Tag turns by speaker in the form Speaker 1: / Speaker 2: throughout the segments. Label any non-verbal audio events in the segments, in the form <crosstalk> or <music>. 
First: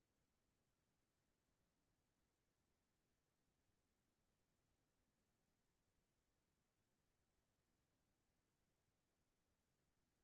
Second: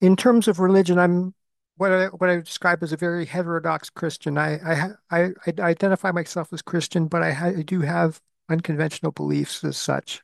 Speaker 1: In terms of religion, I'm what I would describe as a very heterodox Christian. I identify myself as Christian, but I do have unconventional beliefs as such.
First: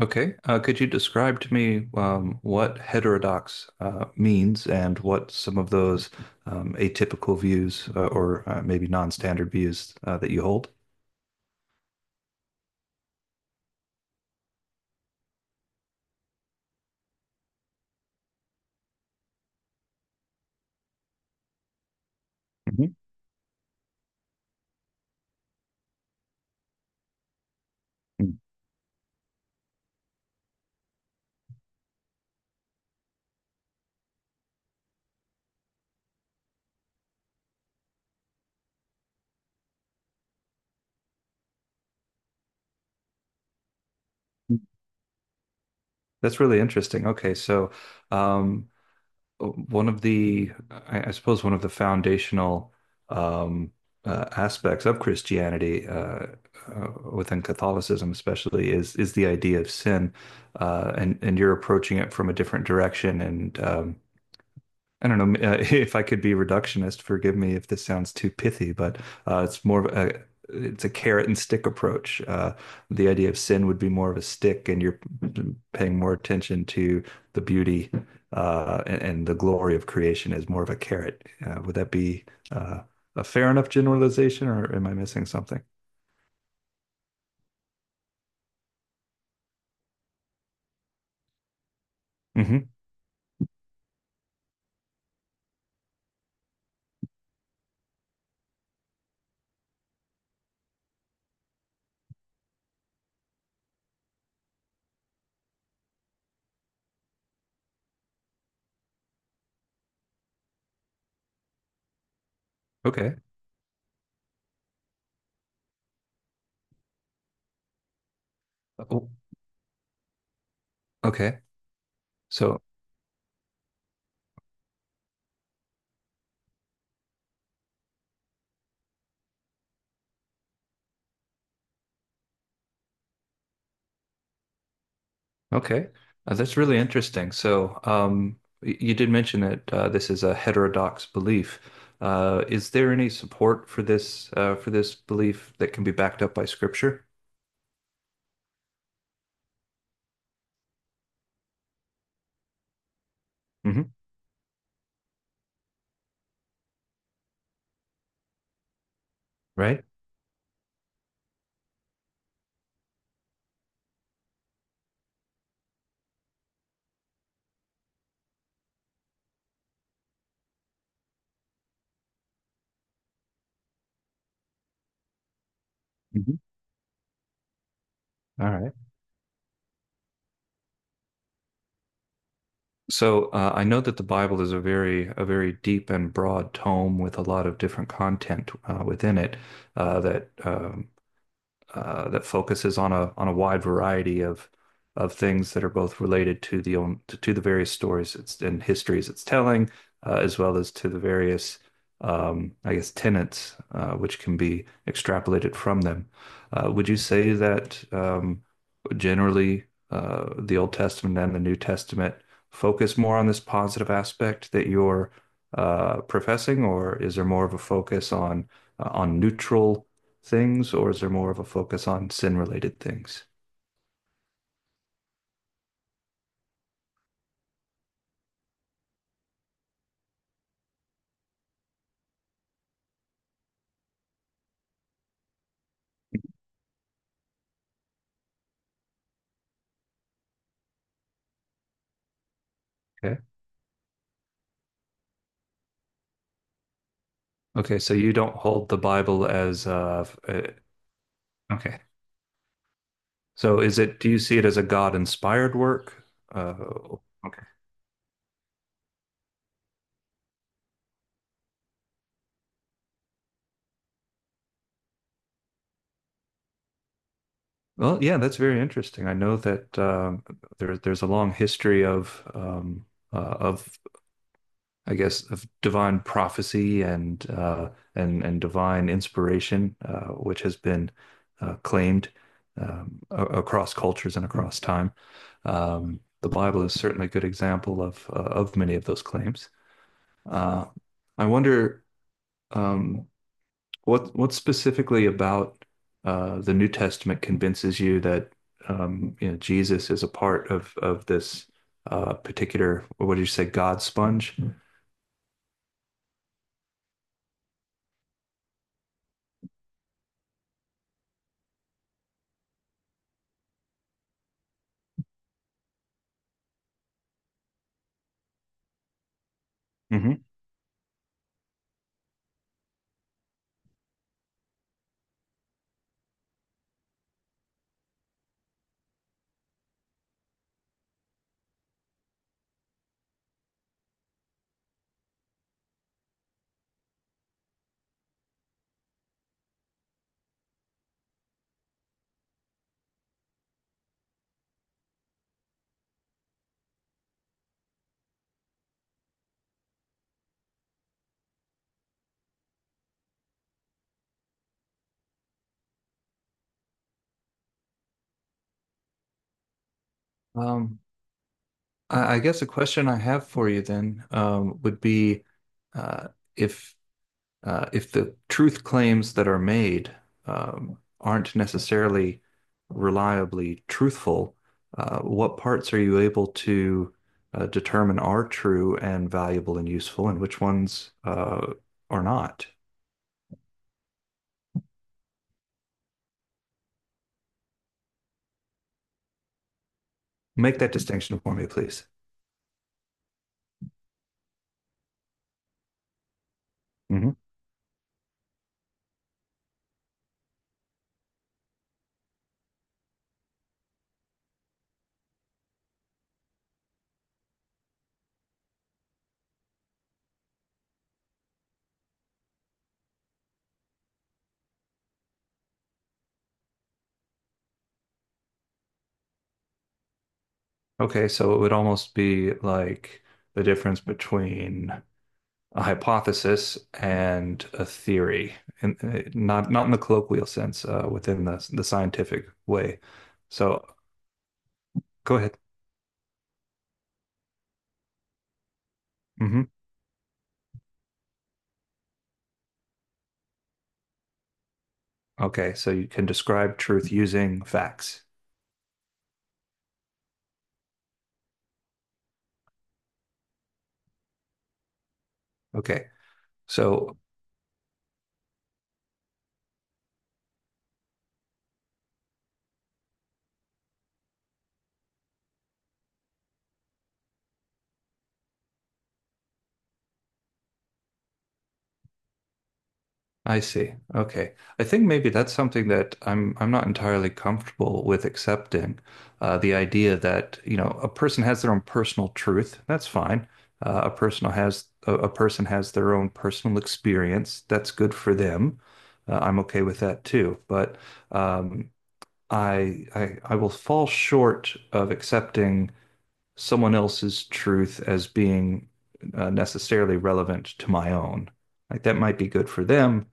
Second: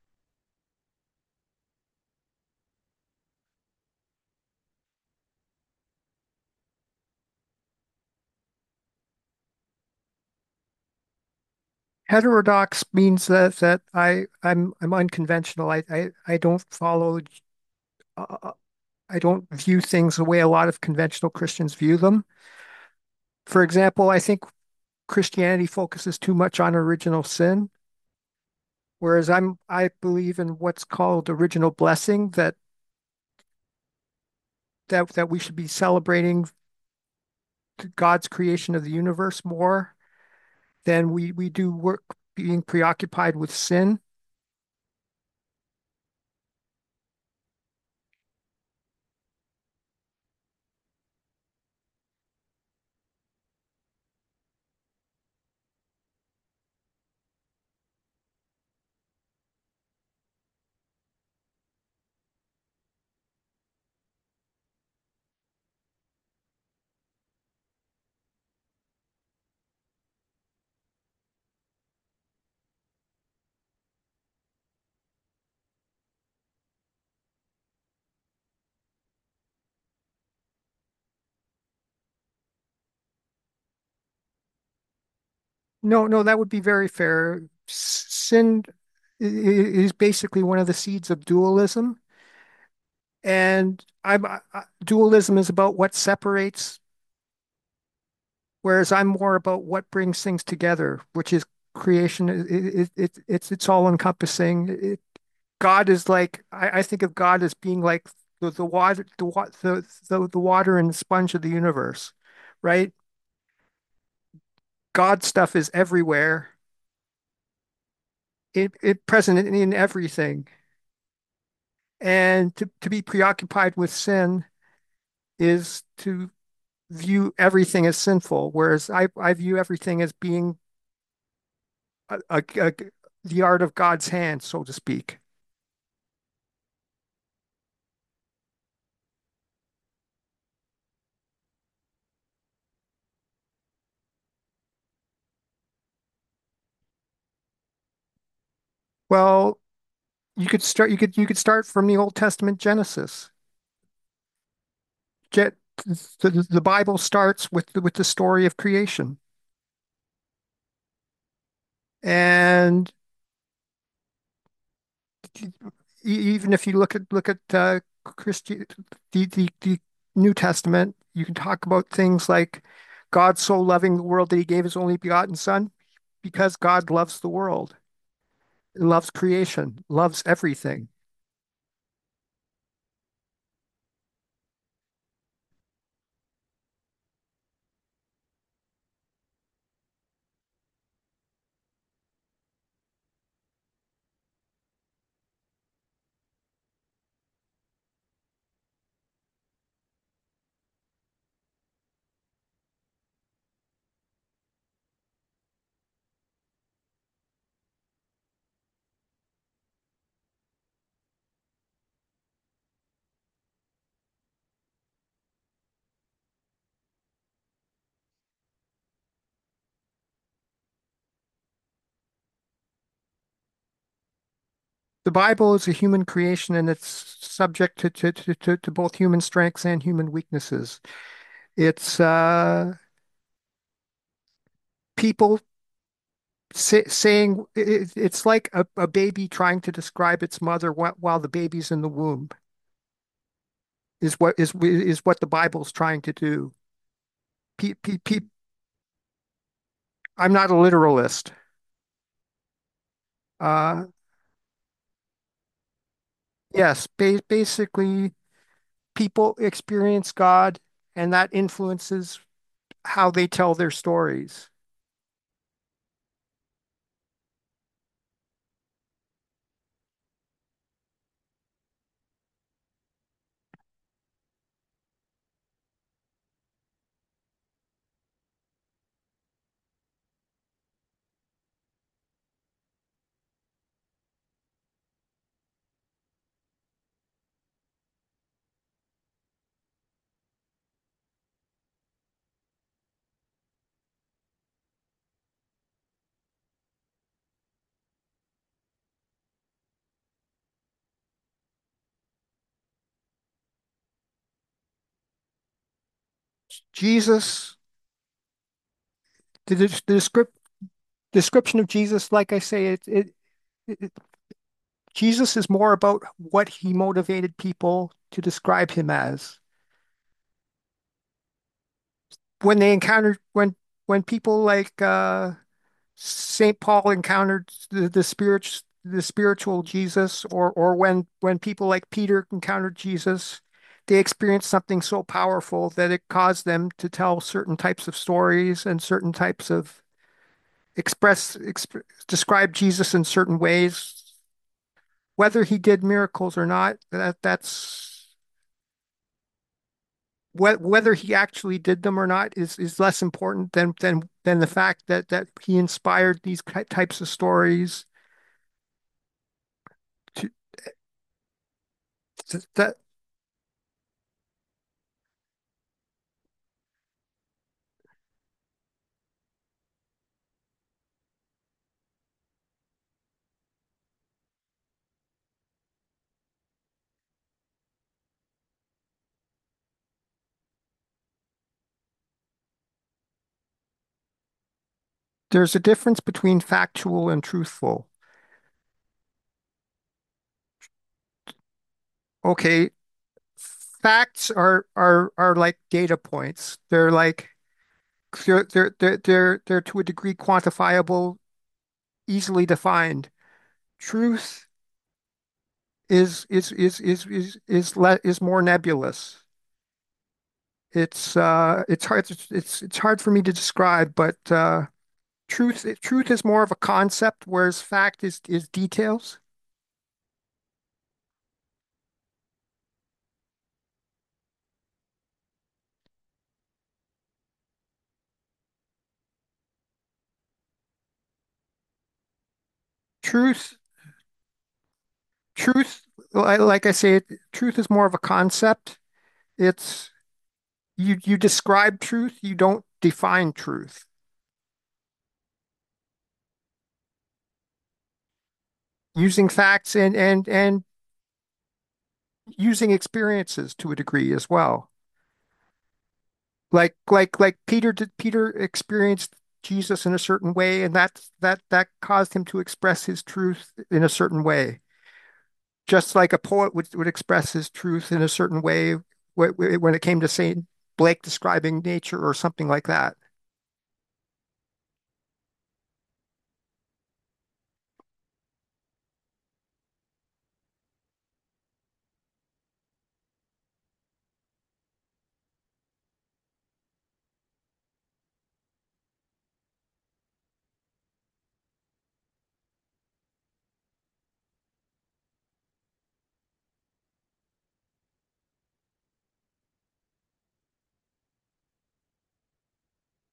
Speaker 2: Okay. Could you describe to me what heterodox means and what some of those atypical views or maybe non-standard views that you hold?
Speaker 1: Heterodox means that I'm unconventional. I don't follow. Uh, uh, I don't view things the way a lot of conventional Christians view them.
Speaker 2: Mhm.
Speaker 1: For example, I think Christianity focuses too much on original sin,
Speaker 2: mm
Speaker 1: whereas I believe in what's called original blessing, that we should be celebrating God's creation of the universe more than we do work being preoccupied with sin.
Speaker 2: That's really interesting. Okay, so um, one of I suppose, one of the foundational um, aspects of Christianity within Catholicism, especially, is the idea of sin, and you're approaching it from a different direction, and I don't know <laughs> if I could be reductionist. Forgive me if this sounds too pithy, but it's more of a it's a carrot and stick approach. The idea of sin would be more of a stick, and you're paying more attention to the beauty and the glory of creation as more of a carrot. Would that be uh, a fair enough generalization, or am I missing something?
Speaker 1: No, no, that would be very fair. Sin is basically one of the seeds of dualism,
Speaker 2: Hmm.
Speaker 1: and dualism is about what separates. Whereas I'm more about what brings things together, which is creation. It's all encompassing. God is like, I think of God as being like the water and the sponge of the universe, right?
Speaker 2: Okay.
Speaker 1: God stuff is everywhere. It
Speaker 2: Oh,
Speaker 1: present in everything,
Speaker 2: okay.
Speaker 1: and
Speaker 2: So
Speaker 1: to be preoccupied with sin is to view everything as sinful, whereas I view everything as being a, a, a, the art of God's hand, so to speak.
Speaker 2: okay, that's really interesting. So, you did mention that this is a heterodox belief. Is there any support for this belief that can be backed up by scripture?
Speaker 1: Well, you could start from the Old Testament Genesis.
Speaker 2: Hmm.
Speaker 1: Get The Bible starts with the story of creation.
Speaker 2: Right?
Speaker 1: And e- even if you look at Christi the New Testament, you can talk about things like God so loving the world that he gave his only begotten son,
Speaker 2: Hmm.
Speaker 1: because God loves the world,
Speaker 2: All right.
Speaker 1: loves creation, loves everything.
Speaker 2: So, I know that the Bible is a very deep and broad tome with a lot of different content within it uh, that um, that focuses on a wide variety of things that are both related to the own to the various stories it's and histories it's telling, as well as to the various I guess tenets which can be extrapolated from them. Would you say that generally the Old Testament and the New Testament focus more on this positive aspect that you're professing, or is there more of a focus on neutral things, or is there more of a focus on sin related things?
Speaker 1: The Bible is a human creation and it's subject to both human strengths and human weaknesses. It's people saying it, it's like a baby trying to describe its mother while the baby's in the womb
Speaker 2: Okay.
Speaker 1: is what the Bible's trying to do. Pe,
Speaker 2: Okay. So
Speaker 1: pe,
Speaker 2: you
Speaker 1: pe,
Speaker 2: don't hold the Bible as,
Speaker 1: I'm not a literalist.
Speaker 2: okay. So is
Speaker 1: Uh,
Speaker 2: it, do you see it as a God inspired work? Uh,
Speaker 1: yes, ba
Speaker 2: okay.
Speaker 1: basically, people experience God, and that influences how they tell their stories.
Speaker 2: Well, yeah, that's very interesting. I know that there's a long history of I guess, of divine prophecy and and divine inspiration, which has been claimed um, across cultures and across time. The Bible is certainly a good example of many of those claims. Uh, I wonder um, what specifically about the New Testament convinces you that you know, Jesus is a part of this particular, what did you say, God sponge?
Speaker 1: Jesus, the descrip- description of Jesus, like I say, it Jesus is more about what he motivated people to describe him as.
Speaker 2: Mhm.
Speaker 1: When they encountered, when when people like Saint Paul encountered the spirit, the spiritual Jesus, or when people like Peter encountered Jesus, they experienced something so powerful that it caused them to tell certain types of stories and certain types of express exp describe Jesus in certain ways. Whether he did miracles or not, whether he actually did them or not is is less important than the fact that he inspired these types of stories. To,
Speaker 2: Um, I guess a
Speaker 1: that
Speaker 2: question I have for you then would be uh, if if the truth claims that are made aren't necessarily reliably truthful, what parts are you able to determine are true and valuable and useful, and which ones are not?
Speaker 1: There's a difference between factual and truthful.
Speaker 2: Make that distinction for me, please.
Speaker 1: Okay, facts are are like data points. They're
Speaker 2: Hmm.
Speaker 1: like they're to a degree quantifiable, easily defined. Truth is more nebulous. It's hard. It's hard for me to describe, but truth is more of a concept, whereas fact is details.
Speaker 2: Okay, so it would almost be like the difference between a hypothesis and a theory, and not in the colloquial sense, within the scientific way.
Speaker 1: Truth
Speaker 2: So go ahead.
Speaker 1: truth, like I say, truth is more of a concept.
Speaker 2: Hmm.
Speaker 1: It's you describe truth, you don't define truth.
Speaker 2: Okay, so you can describe truth using facts.
Speaker 1: Using facts and using experiences to a degree as well.
Speaker 2: Okay,
Speaker 1: Like
Speaker 2: so
Speaker 1: like like Peter did. Peter experienced Jesus in a certain way, and that caused him to express his truth in a certain way, just like a poet would express his truth in a certain way when it came to Saint Blake describing nature or something like that.
Speaker 2: I see. Okay. I think maybe that's something that I'm not entirely comfortable with accepting. The idea that, you know, a person has their own personal truth. That's fine. A person has a person has their own personal experience. That's good for them. I'm okay with that too. But um, I will fall short of accepting someone else's truth as being necessarily relevant to my own. Like that might be good for them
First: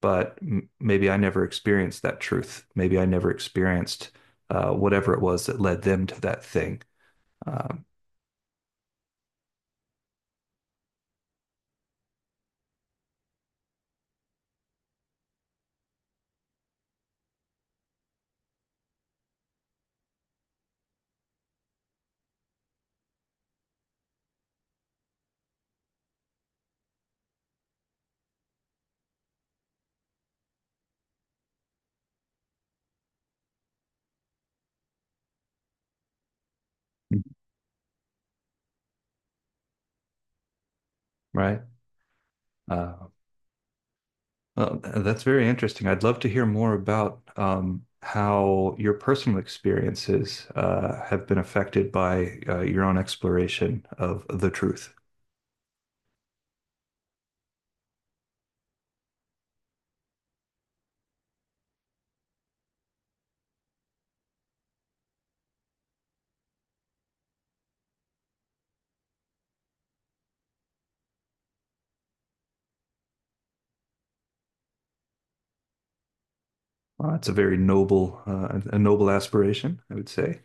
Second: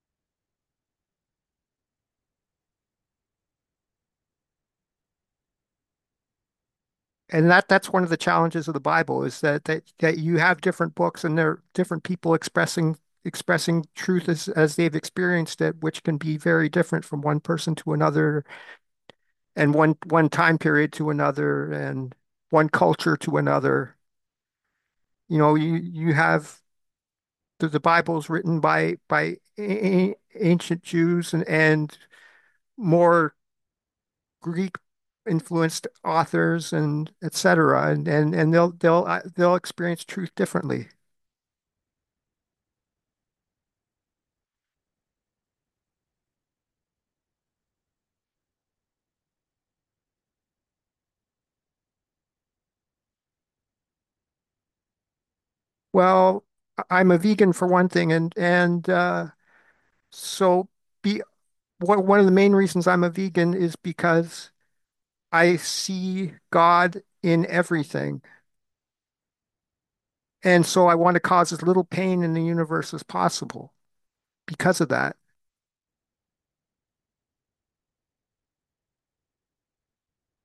Speaker 2: but m maybe I never experienced that truth. Maybe I never experienced whatever it was that led them to that thing.
Speaker 1: And
Speaker 2: Um,
Speaker 1: that's one of the challenges of the Bible, is that that you have different books and there are different people expressing truth as they've experienced it, which can be very different from one person to another and one time period to another and one culture to another. You know, you have the Bible's written by a- ancient Jews and more Greek influenced authors and et cetera, and and, they'll they'll experience truth differently.
Speaker 2: right. Uh, well, that's very interesting. I'd love to hear more about how your personal experiences have been affected by your own exploration of the truth.
Speaker 1: Well, am a vegan, for one thing, and so be one of the main reasons I'm a vegan is because I see God in everything, and so I want to cause as little pain in the universe as possible because of that.
Speaker 2: It's a very noble, a noble aspiration, I would say.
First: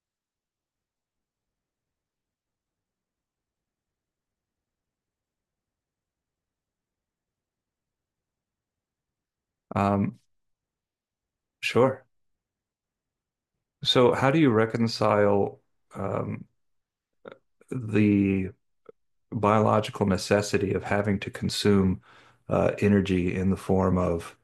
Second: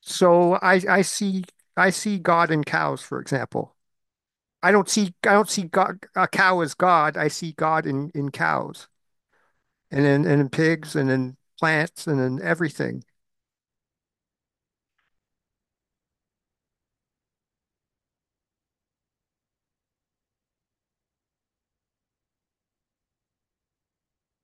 Speaker 1: So I see God in cows, for example. I don't see God, a cow as God. I see God in cows and
Speaker 2: Um,
Speaker 1: in pigs and in plants
Speaker 2: sure.
Speaker 1: and in everything.
Speaker 2: So, how do you reconcile um, the biological necessity of having to consume energy in the form of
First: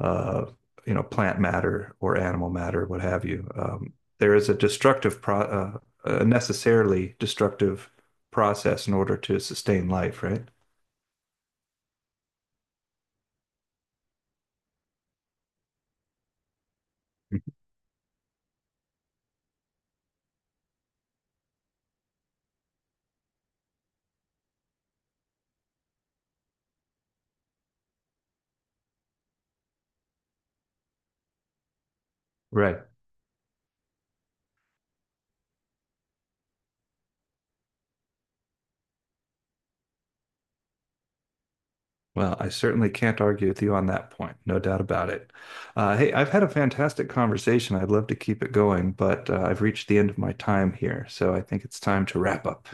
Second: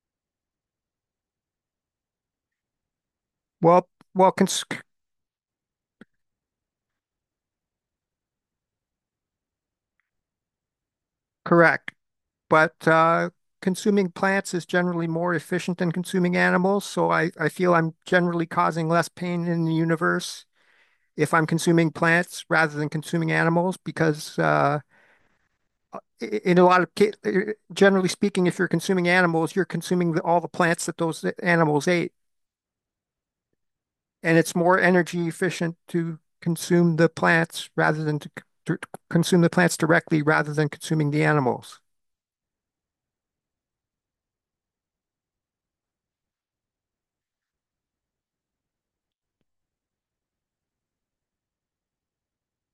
Speaker 2: uh, you know plant matter or animal matter, what have you.
Speaker 1: Well,
Speaker 2: Um,
Speaker 1: well,
Speaker 2: there is a
Speaker 1: cons
Speaker 2: destructive pro a necessarily destructive process in order to sustain life, right?
Speaker 1: Correct, but consuming plants is generally more efficient than consuming animals. So I
Speaker 2: Mhm.
Speaker 1: I feel I'm generally causing less pain in the universe if I'm consuming plants rather than consuming animals, because in a lot of ca- generally speaking, if you're consuming animals, you're consuming all the plants that those animals ate.
Speaker 2: Right.
Speaker 1: And it's more energy efficient to consume the plants rather than to consume the plants directly rather than consuming the animals.
Speaker 2: Well, I certainly can't argue with you on that point, no doubt about it. Hey, I've had a fantastic conversation. I'd love to keep it going, but I've reached the end of my time here, so I think it's time to wrap up.